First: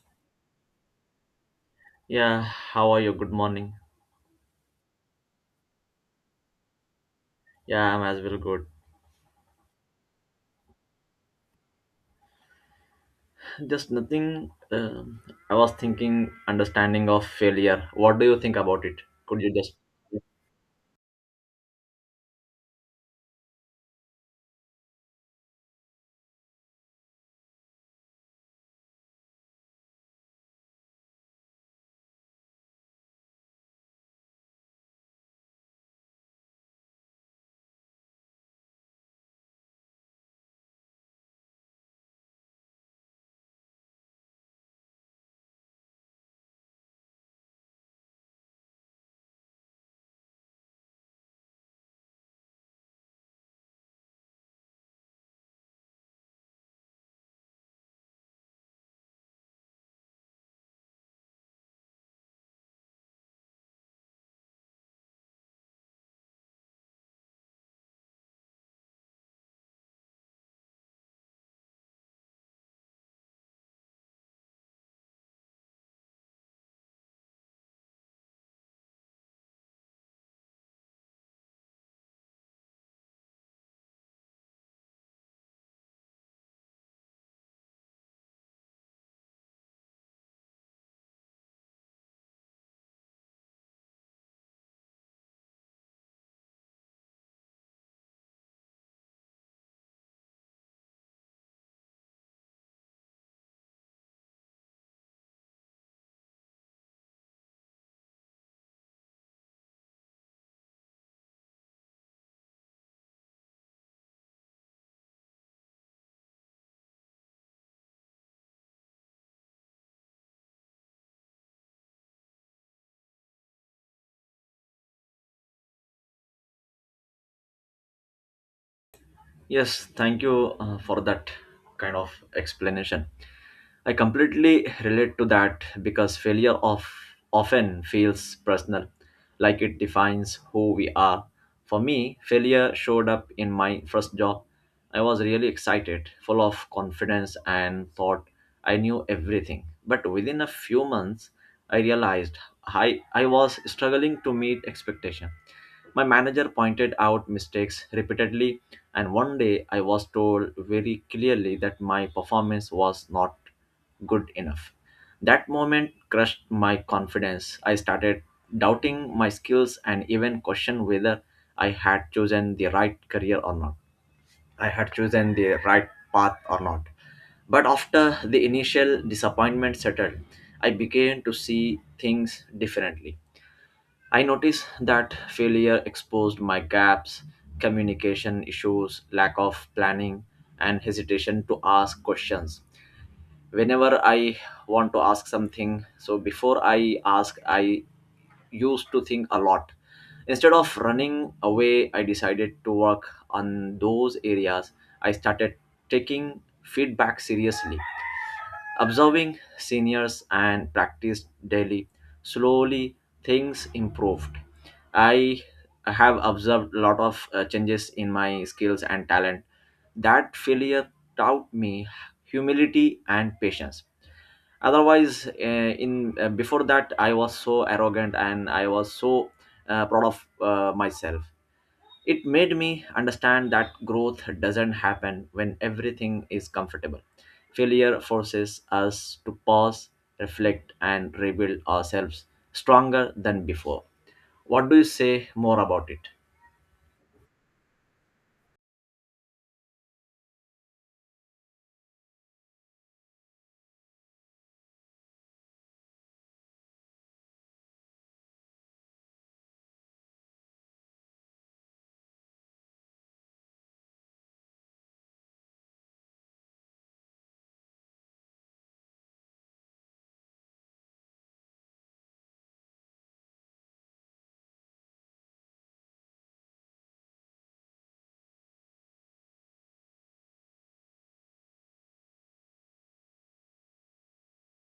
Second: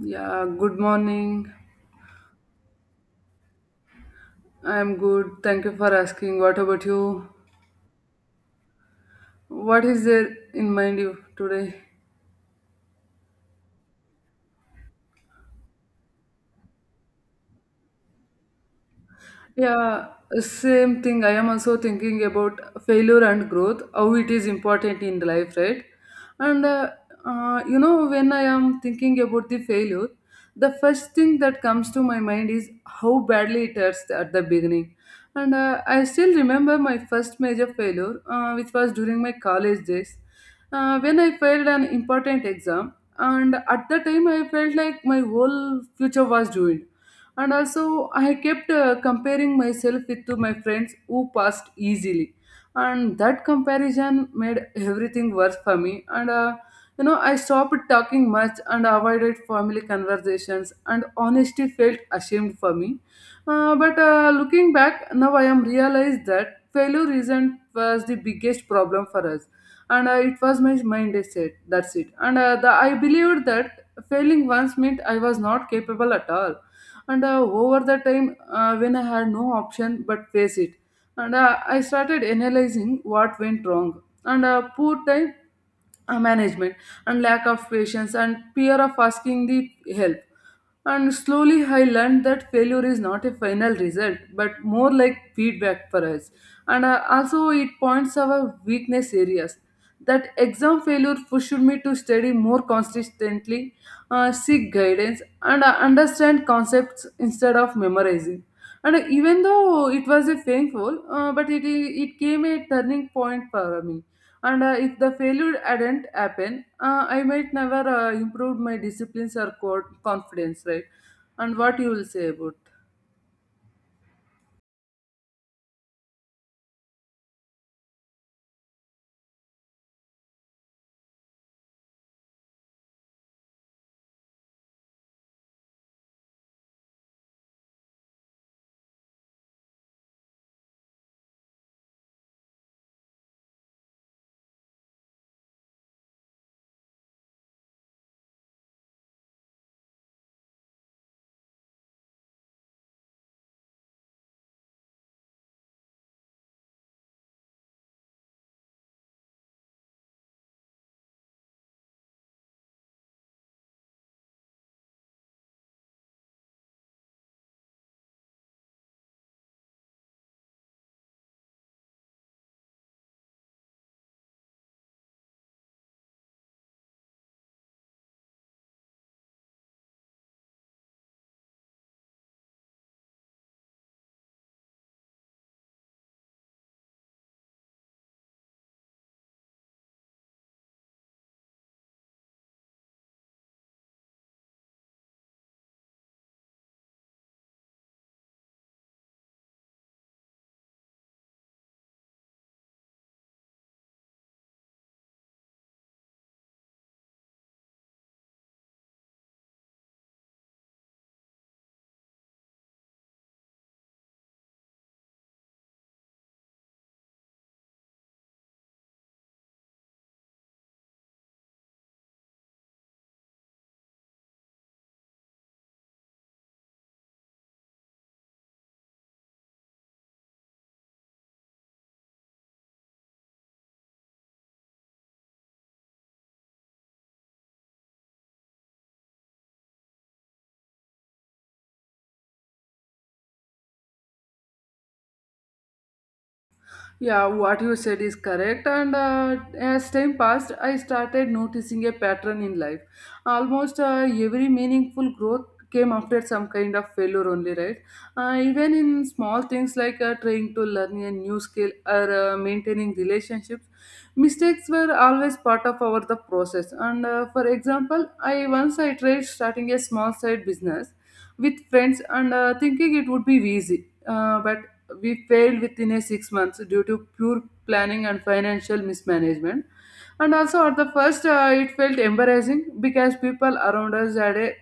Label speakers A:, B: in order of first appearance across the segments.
A: Yeah, good morning.
B: Yeah, how are you? Good morning.
A: I'm good. Thank you for asking. What about you?
B: Yeah, I'm as well good.
A: What is there in mind you today?
B: Just nothing. Um I was thinking understanding of failure. What do you think about it? Could you just?
A: Yeah, same thing. I am also thinking about failure and growth, how it is important in life, right? And when I am thinking about the failure, the first thing that comes to my mind is how badly it hurts at the beginning. And I still remember my first major failure, which was during my college days. When I failed an important exam, and at the time I felt like my whole future was ruined. And also, I kept comparing myself with to my friends who passed easily, and that comparison made everything worse for me. And I stopped talking much and avoided family conversations, and honestly felt ashamed for me. But looking back now, I am realized that failure isn't was the biggest problem for us, and it was my mind I said that's it, and I believed that failing once meant I was not capable at all, and over the time when I had no option but face it, and I started analyzing what went wrong, and poor time management, and lack of patience and fear of asking the help, and slowly I learned that failure is not a final result but more like feedback for us. And also it points our weakness areas. That exam failure pushed me to study more consistently, seek guidance, and understand concepts instead of memorizing. And even though it was a painful, but it came a turning point for me. And if the failure hadn't happened, I might never improved my disciplines or confidence, right? And what you will say about?
B: Yes, thank you for that kind of explanation. I completely relate to that because failure of often feels personal, like it defines who we are. For me, failure showed up in my first job. I was really excited, full of confidence, and thought I knew everything. But within a few months, I realized I was struggling to meet expectation. My manager pointed out mistakes repeatedly, and one day I was told very clearly that my performance was not good enough. That moment crushed my confidence. I started doubting my skills and even questioned whether I had chosen the right career or not. I had chosen the right path or not. But after the initial disappointment settled, I began to see things differently. I noticed that failure exposed my gaps, communication issues, lack of planning, and hesitation to ask questions. Whenever I want to ask something, so before I ask, I used to think a lot. Instead of running away, I decided to work on those areas. I started taking feedback seriously, observing seniors and practiced daily, slowly things improved. I have observed a lot of changes in my skills and talent. That failure taught me humility and patience. Otherwise, in before that, I was so arrogant and I was so proud of myself. It made me understand that growth doesn't happen when everything is comfortable. Failure forces us to pause, reflect, and rebuild ourselves stronger than before. What do you say more about it?
A: Yeah, what you said is correct. And as time passed, I started noticing a pattern in life. Almost every meaningful growth came after some kind of failure only, right? Even in small things like trying to learn a new skill or maintaining relationships, mistakes were always part of our the process. And for example, I once I tried starting a small side business with friends and thinking it would be easy. But we failed within a 6 months due to pure planning and financial mismanagement, and also at the first it felt embarrassing because people around us had a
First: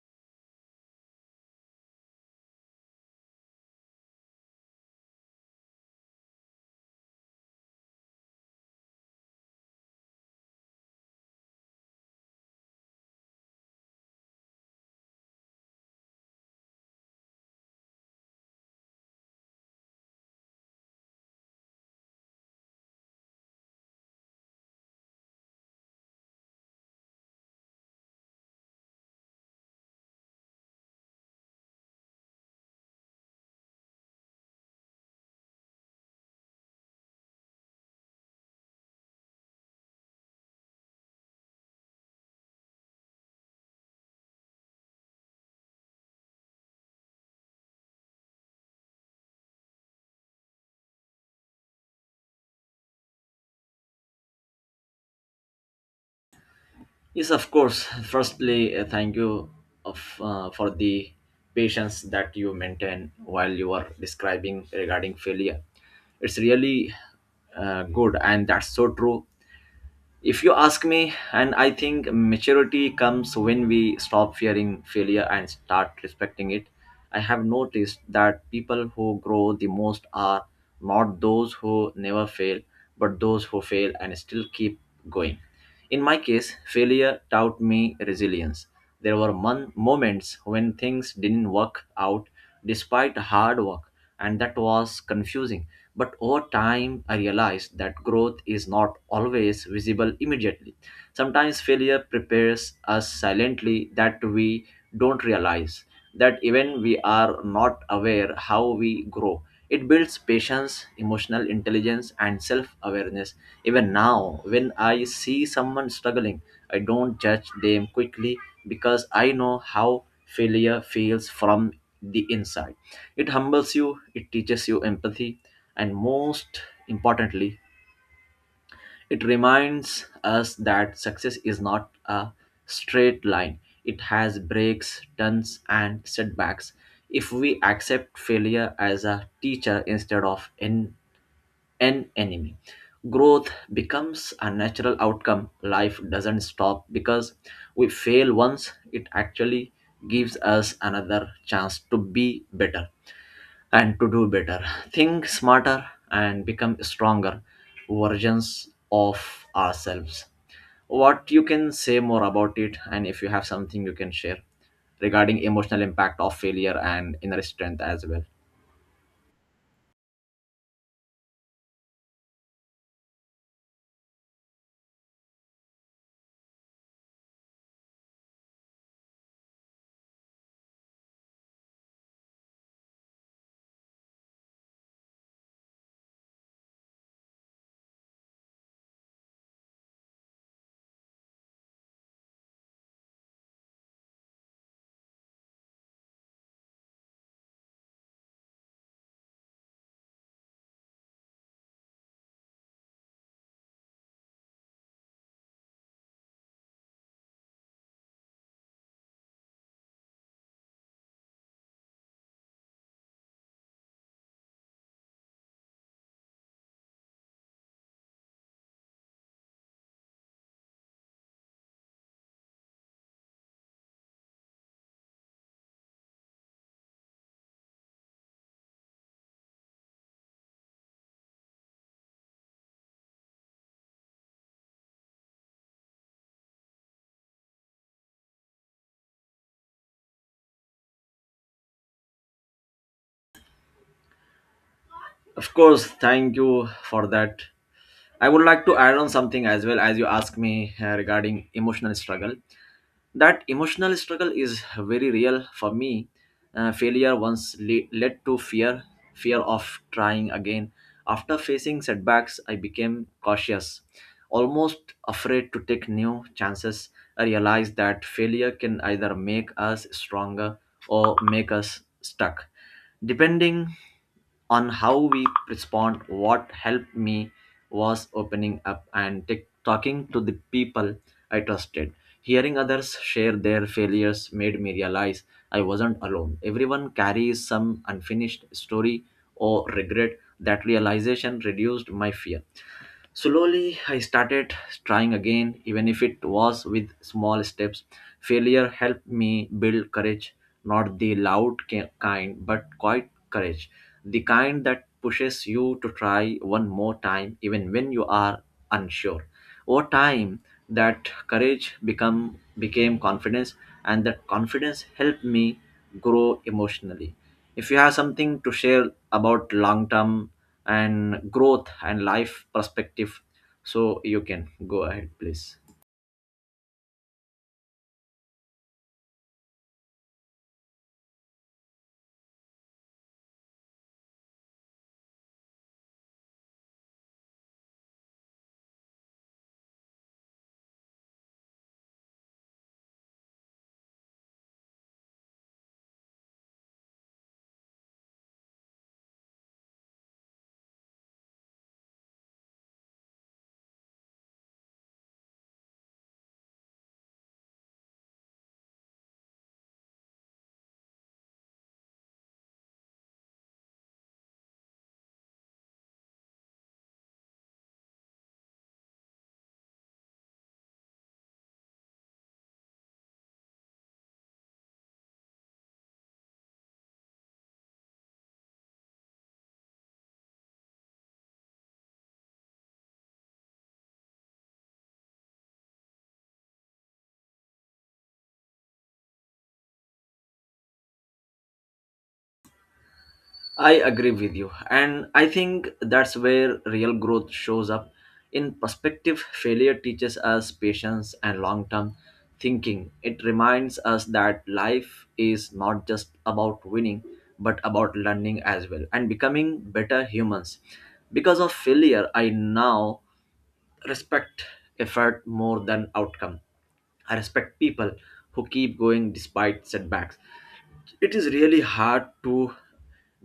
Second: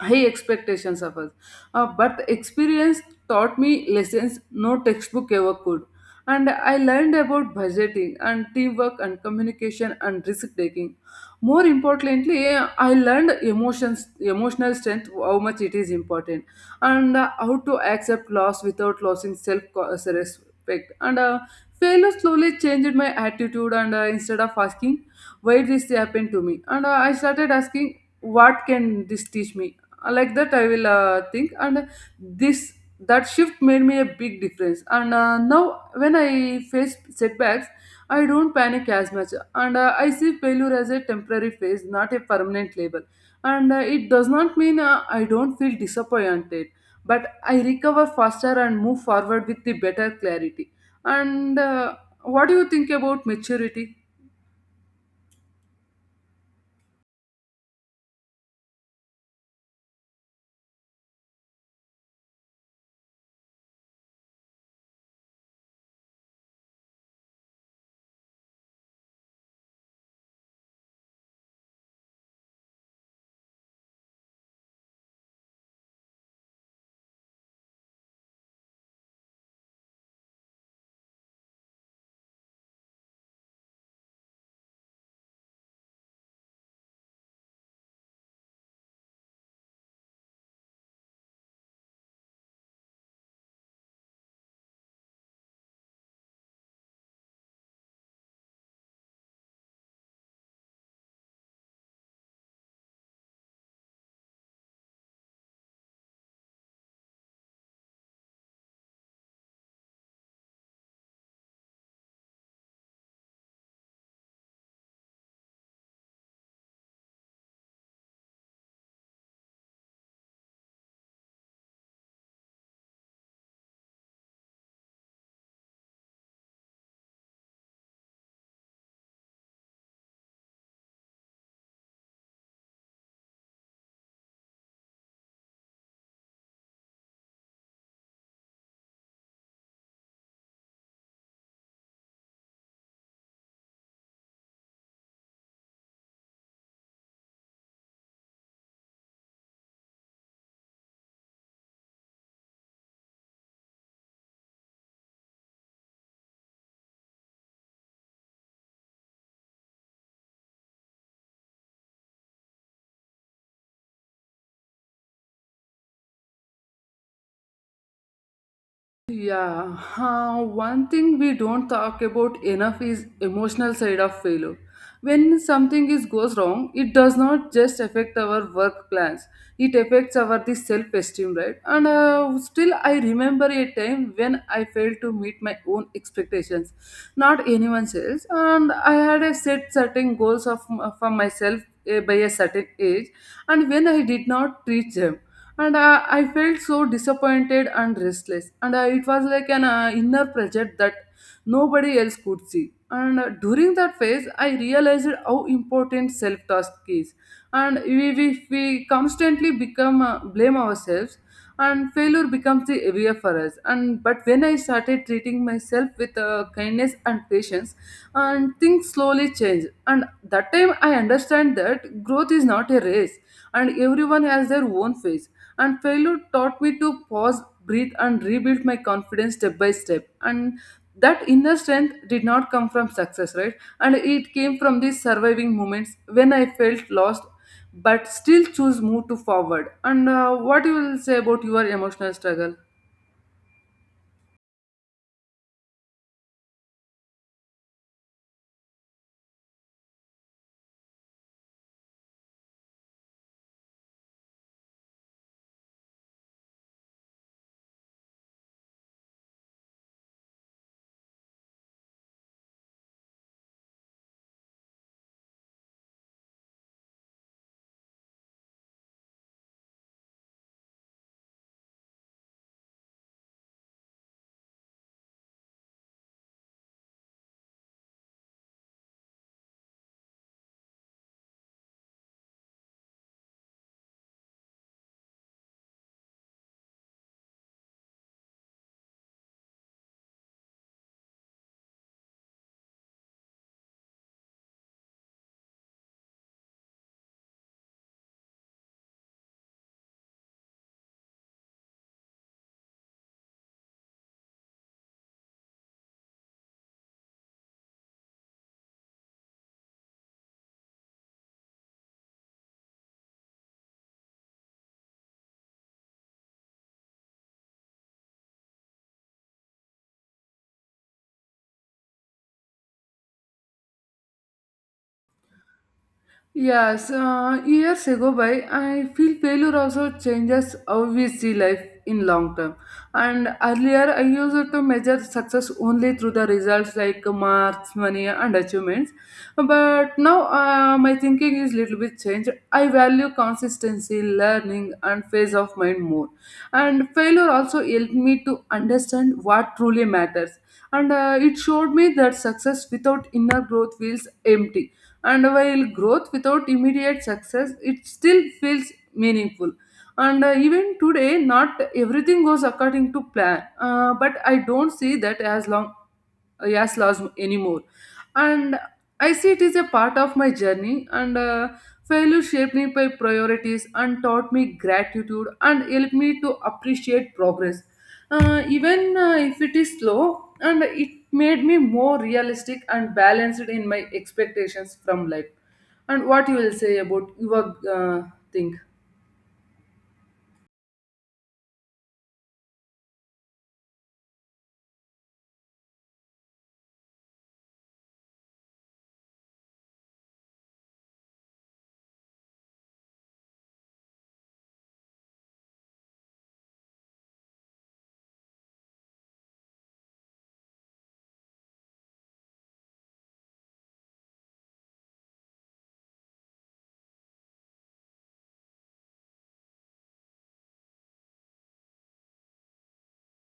A: high expectations of us, but experience taught me lessons no textbook ever could, and I learned about budgeting and teamwork and communication and risk taking. More importantly, I learned emotions emotional strength how much it is important, and how to accept loss without losing self respect. And failure slowly changed my attitude, and instead of asking, why this happened to me, and I started asking, what can this teach me? Like that, I will think, and this that shift made me a big difference. And now, when I face setbacks, I don't panic as much, and I see failure as a temporary phase, not a permanent label, and it does not mean I don't feel disappointed, but I recover faster and move forward with the better clarity. And what do you think about maturity?
B: Yes, of course. Firstly, thank you for the patience that you maintain while you are describing regarding failure. It's really good, and that's so true. If you ask me, and I think maturity comes when we stop fearing failure and start respecting it. I have noticed that people who grow the most are not those who never fail, but those who fail and still keep going. In my case, failure taught me resilience. There were moments when things didn't work out despite hard work, and that was confusing, but over time, I realized that growth is not always visible immediately. Sometimes failure prepares us silently that we don't realize, that even we are not aware how we grow. It builds patience, emotional intelligence, and self awareness. Even now, when I see someone struggling, I don't judge them quickly because I know how failure feels from the inside. It humbles you, it teaches you empathy, and most importantly, it reminds us that success is not a straight line. It has breaks, turns, and setbacks. If we accept failure as a teacher instead of an enemy, growth becomes a natural outcome. Life doesn't stop because we fail once, it actually gives us another chance to be better and to do better. Think smarter and become stronger versions of ourselves. What you can say more about it, and if you have something you can share regarding emotional impact of failure and inner strength as well?
A: Yeah, one thing we don't talk about enough is emotional side of failure. When something is goes wrong, it does not just affect our work plans. It affects our the self-esteem, right? And still, I remember a time when I failed to meet my own expectations, not anyone else. And I had a set certain goals of for myself by a certain age, and when I did not reach them, and I felt so disappointed and restless, and it was like an inner pressure that nobody else could see. And during that phase, I realized how important self task is. And if we constantly become blame ourselves, and failure becomes the area for us. And but when I started treating myself with kindness and patience, and things slowly change. And that time I understand that growth is not a race, and everyone has their own phase. And failure taught me to pause, breathe, and rebuild my confidence step by step. And that inner strength did not come from success, right? And it came from these surviving moments when I felt lost, but still choose move to forward. And what you will say about your emotional struggle?
B: Of course, thank you for that. I would like to add on something as well as you ask me regarding emotional struggle. That emotional struggle is very real for me. Failure once led to fear, fear of trying again. After facing setbacks, I became cautious, almost afraid to take new chances. I realized that failure can either make us stronger or make us stuck, depending on how we respond. What helped me was opening up and talking to the people I trusted. Hearing others share their failures made me realize I wasn't alone. Everyone carries some unfinished story or regret. That realization reduced my fear. Slowly, I started trying again, even if it was with small steps. Failure helped me build courage, not the loud kind, but quiet courage, the kind that pushes you to try one more time, even when you are unsure. Over time, that courage become became confidence, and that confidence helped me grow emotionally. If you have something to share about long term and growth and life perspective, so you can go ahead please.
A: Yes, years ago by, I feel failure also changes how we see life in long term. And earlier, I used to measure success only through the results like marks, money, and achievements. But now, my thinking is little bit changed. I value consistency, learning, and phase of mind more. And failure also helped me to understand what truly matters. And it showed me that success without inner growth feels empty, and while growth without immediate success it still feels meaningful, and even today not everything goes according to plan, but I don't see that as long as loss anymore, and I see it is a part of my journey. And failure shaped me by priorities and taught me gratitude and helped me to appreciate progress, even if it is slow, and it made me more realistic and balanced in my expectations from life. And what you will say about your thing?
B: I agree with you. And I think that's where real growth shows up. In perspective, failure teaches us patience and long term thinking. It reminds us that life is not just about winning, but about learning as well and becoming better humans. Because of failure, I now respect effort more than outcome. I respect people who keep going despite setbacks. It is really hard to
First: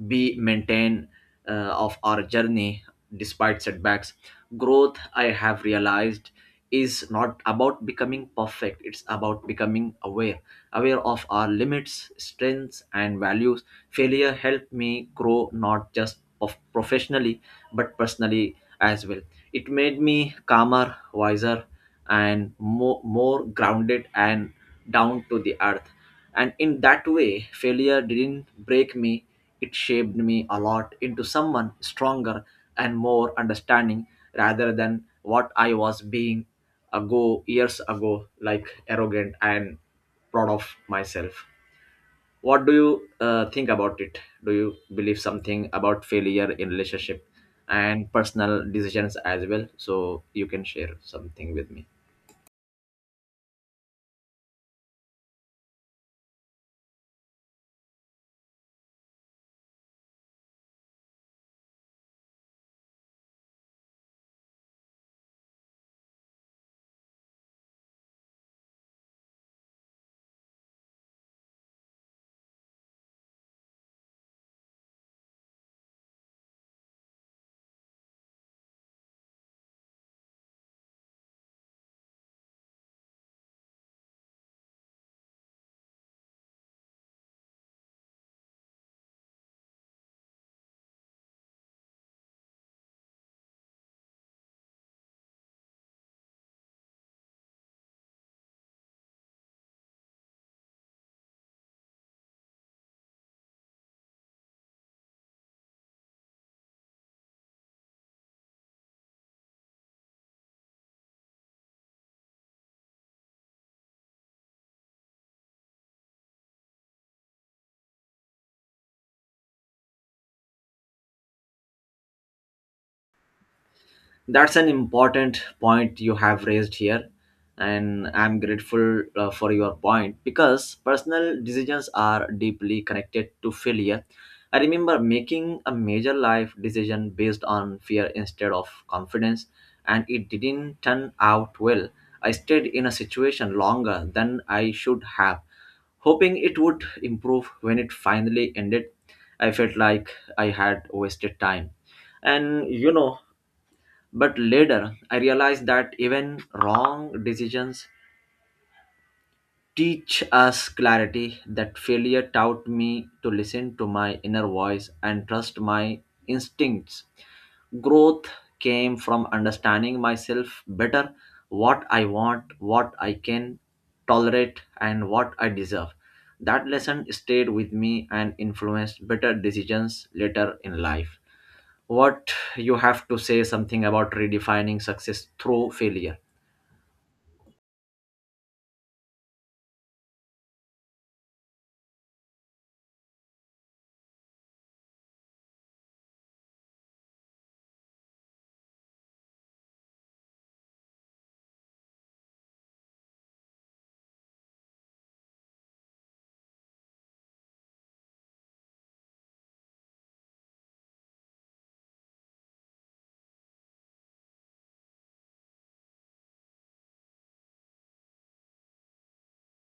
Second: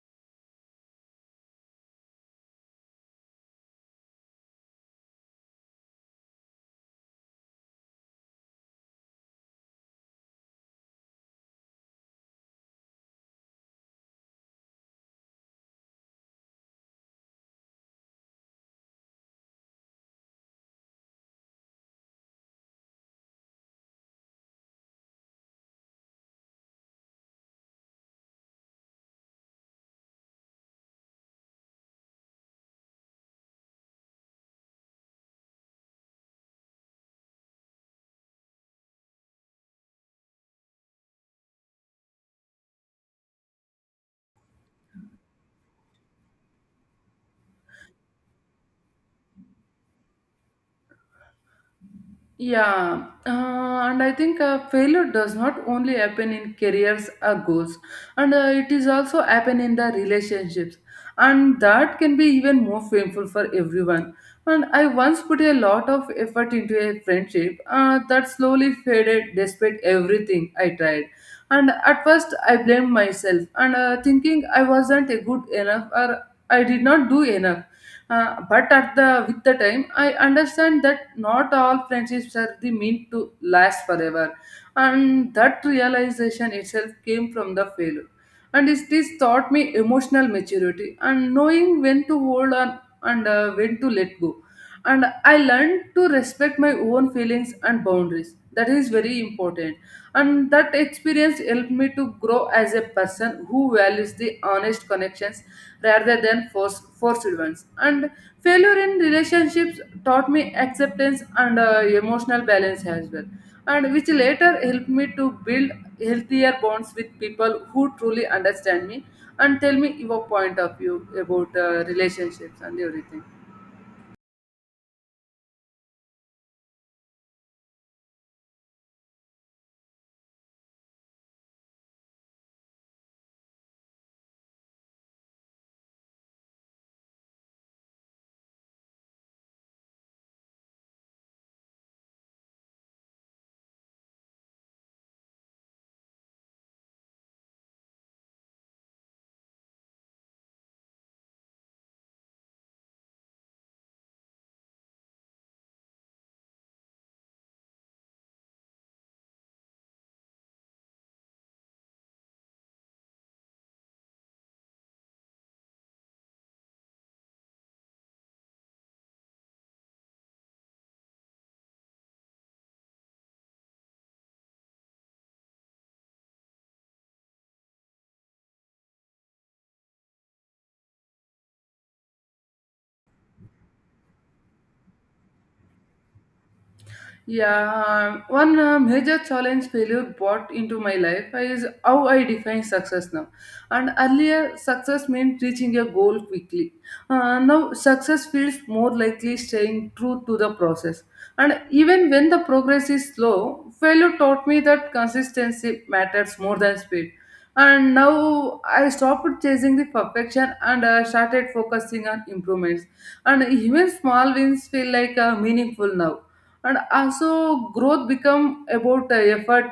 B: be maintain of our journey despite setbacks. Growth, I have realized, is not about becoming perfect, it's about becoming aware, aware of our limits, strengths and values. Failure helped me grow not just of professionally, but personally as well. It made me calmer, wiser, and more grounded and down to the earth. And in that way, failure didn't break me, it shaped me a lot into someone stronger and more understanding, rather than what I was being ago years ago, like arrogant and proud of myself. What do you think about it? Do you believe something about failure in relationship and personal decisions as well, so you can share something with me?
A: Yeah, and I think failure does not only happen in careers or goals, and it is also happen in the relationships, and that can be even more painful for everyone. And I once put a lot of effort into a friendship that slowly faded despite everything I tried. And at first, I blamed myself and thinking I wasn't a good enough or I did not do enough. But at the with the time, I understand that not all friendships are the meant to last forever, and that realization itself came from the failure. And this taught me emotional maturity and knowing when to hold on, and when to let go, and I learned to respect my own feelings and boundaries that is very important, and that experience helped me to grow as a person who values the honest connections rather than forced ones. And failure in relationships taught me acceptance, and emotional balance as well, and which later helped me to build healthier bonds with people who truly understand me. And tell me your point of view about relationships and everything.
B: That's an important point you have raised here, and I'm grateful for your point because personal decisions are deeply connected to failure. I remember making a major life decision based on fear instead of confidence, and it didn't turn out well. I stayed in a situation longer than I should have, hoping it would improve when it finally ended. I felt like I had wasted time and you know But later, I realized that even wrong decisions teach us clarity, that failure taught me to listen to my inner voice and trust my instincts. Growth came from understanding myself better, what I want, what I can tolerate, and what I deserve. That lesson stayed with me and influenced better decisions later in life. What you have to say something about redefining success through failure?
A: Yeah, one major challenge failure brought into my life is how I define success now. And earlier, success meant reaching a goal quickly. Now, success feels more likely staying true to the process. And even when the progress is slow, failure taught me that consistency matters more than speed. And now I stopped chasing the perfection, and started focusing on improvements. And even small wins feel like meaningful now, and also growth become about effort,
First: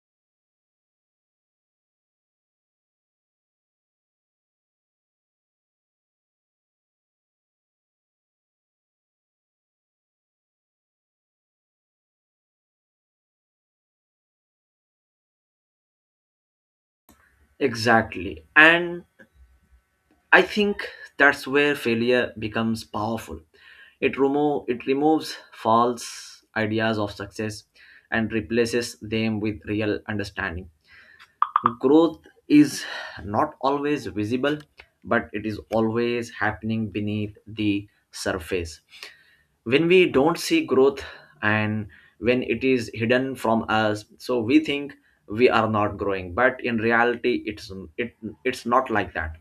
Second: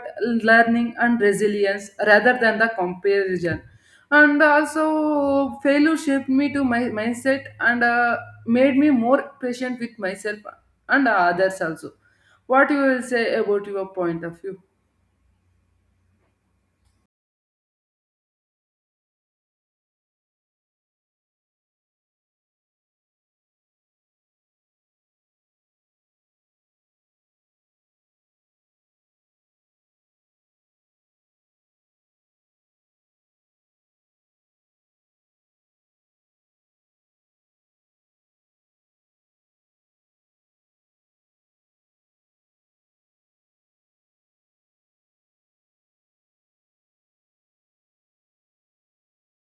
A: learning and resilience rather than the comparison. And also failure shaped me to my mindset, and made me more patient with myself and others also. What you will say about your point of view?
B: Exactly. And I think that's where failure becomes powerful. It removes false ideas of success and replaces them with real understanding. Growth is not always visible, but it is always happening beneath the surface. When we don't see growth, and when it is hidden from us, so we think we are not growing, but in reality it, it's not like that.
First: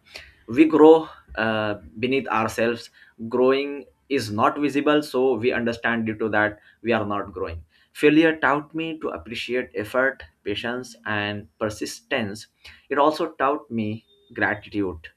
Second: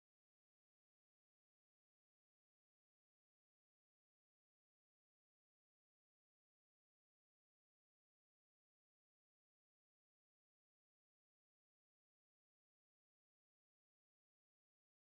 B: We grow beneath ourselves. Growing is not visible, so we understand due to that we are not growing. Failure taught me to appreciate effort, patience and persistence. It also taught me gratitude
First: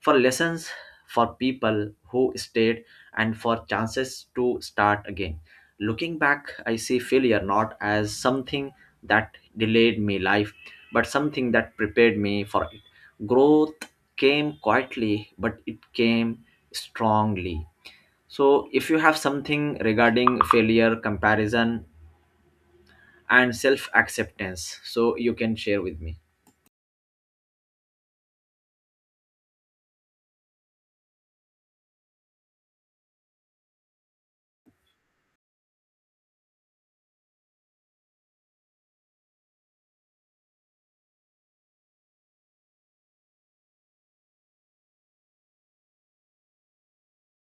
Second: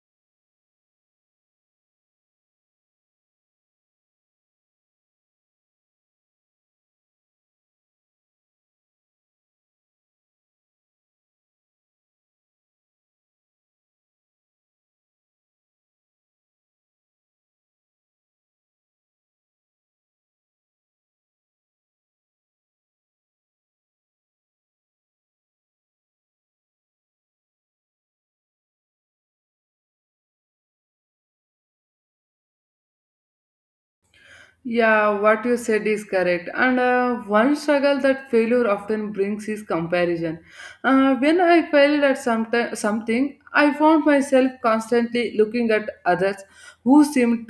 B: for lessons, for people who stayed, and for chances to start again. Looking back, I see failure not as something that delayed me life, but something that prepared me for it. Growth came quietly, but it came strongly. So, if you have something regarding failure, comparison, and self acceptance, so you can share with me.
A: Yeah, what you said is correct. And one struggle that failure often brings is comparison. When I failed at something, I found myself constantly looking at others who seemed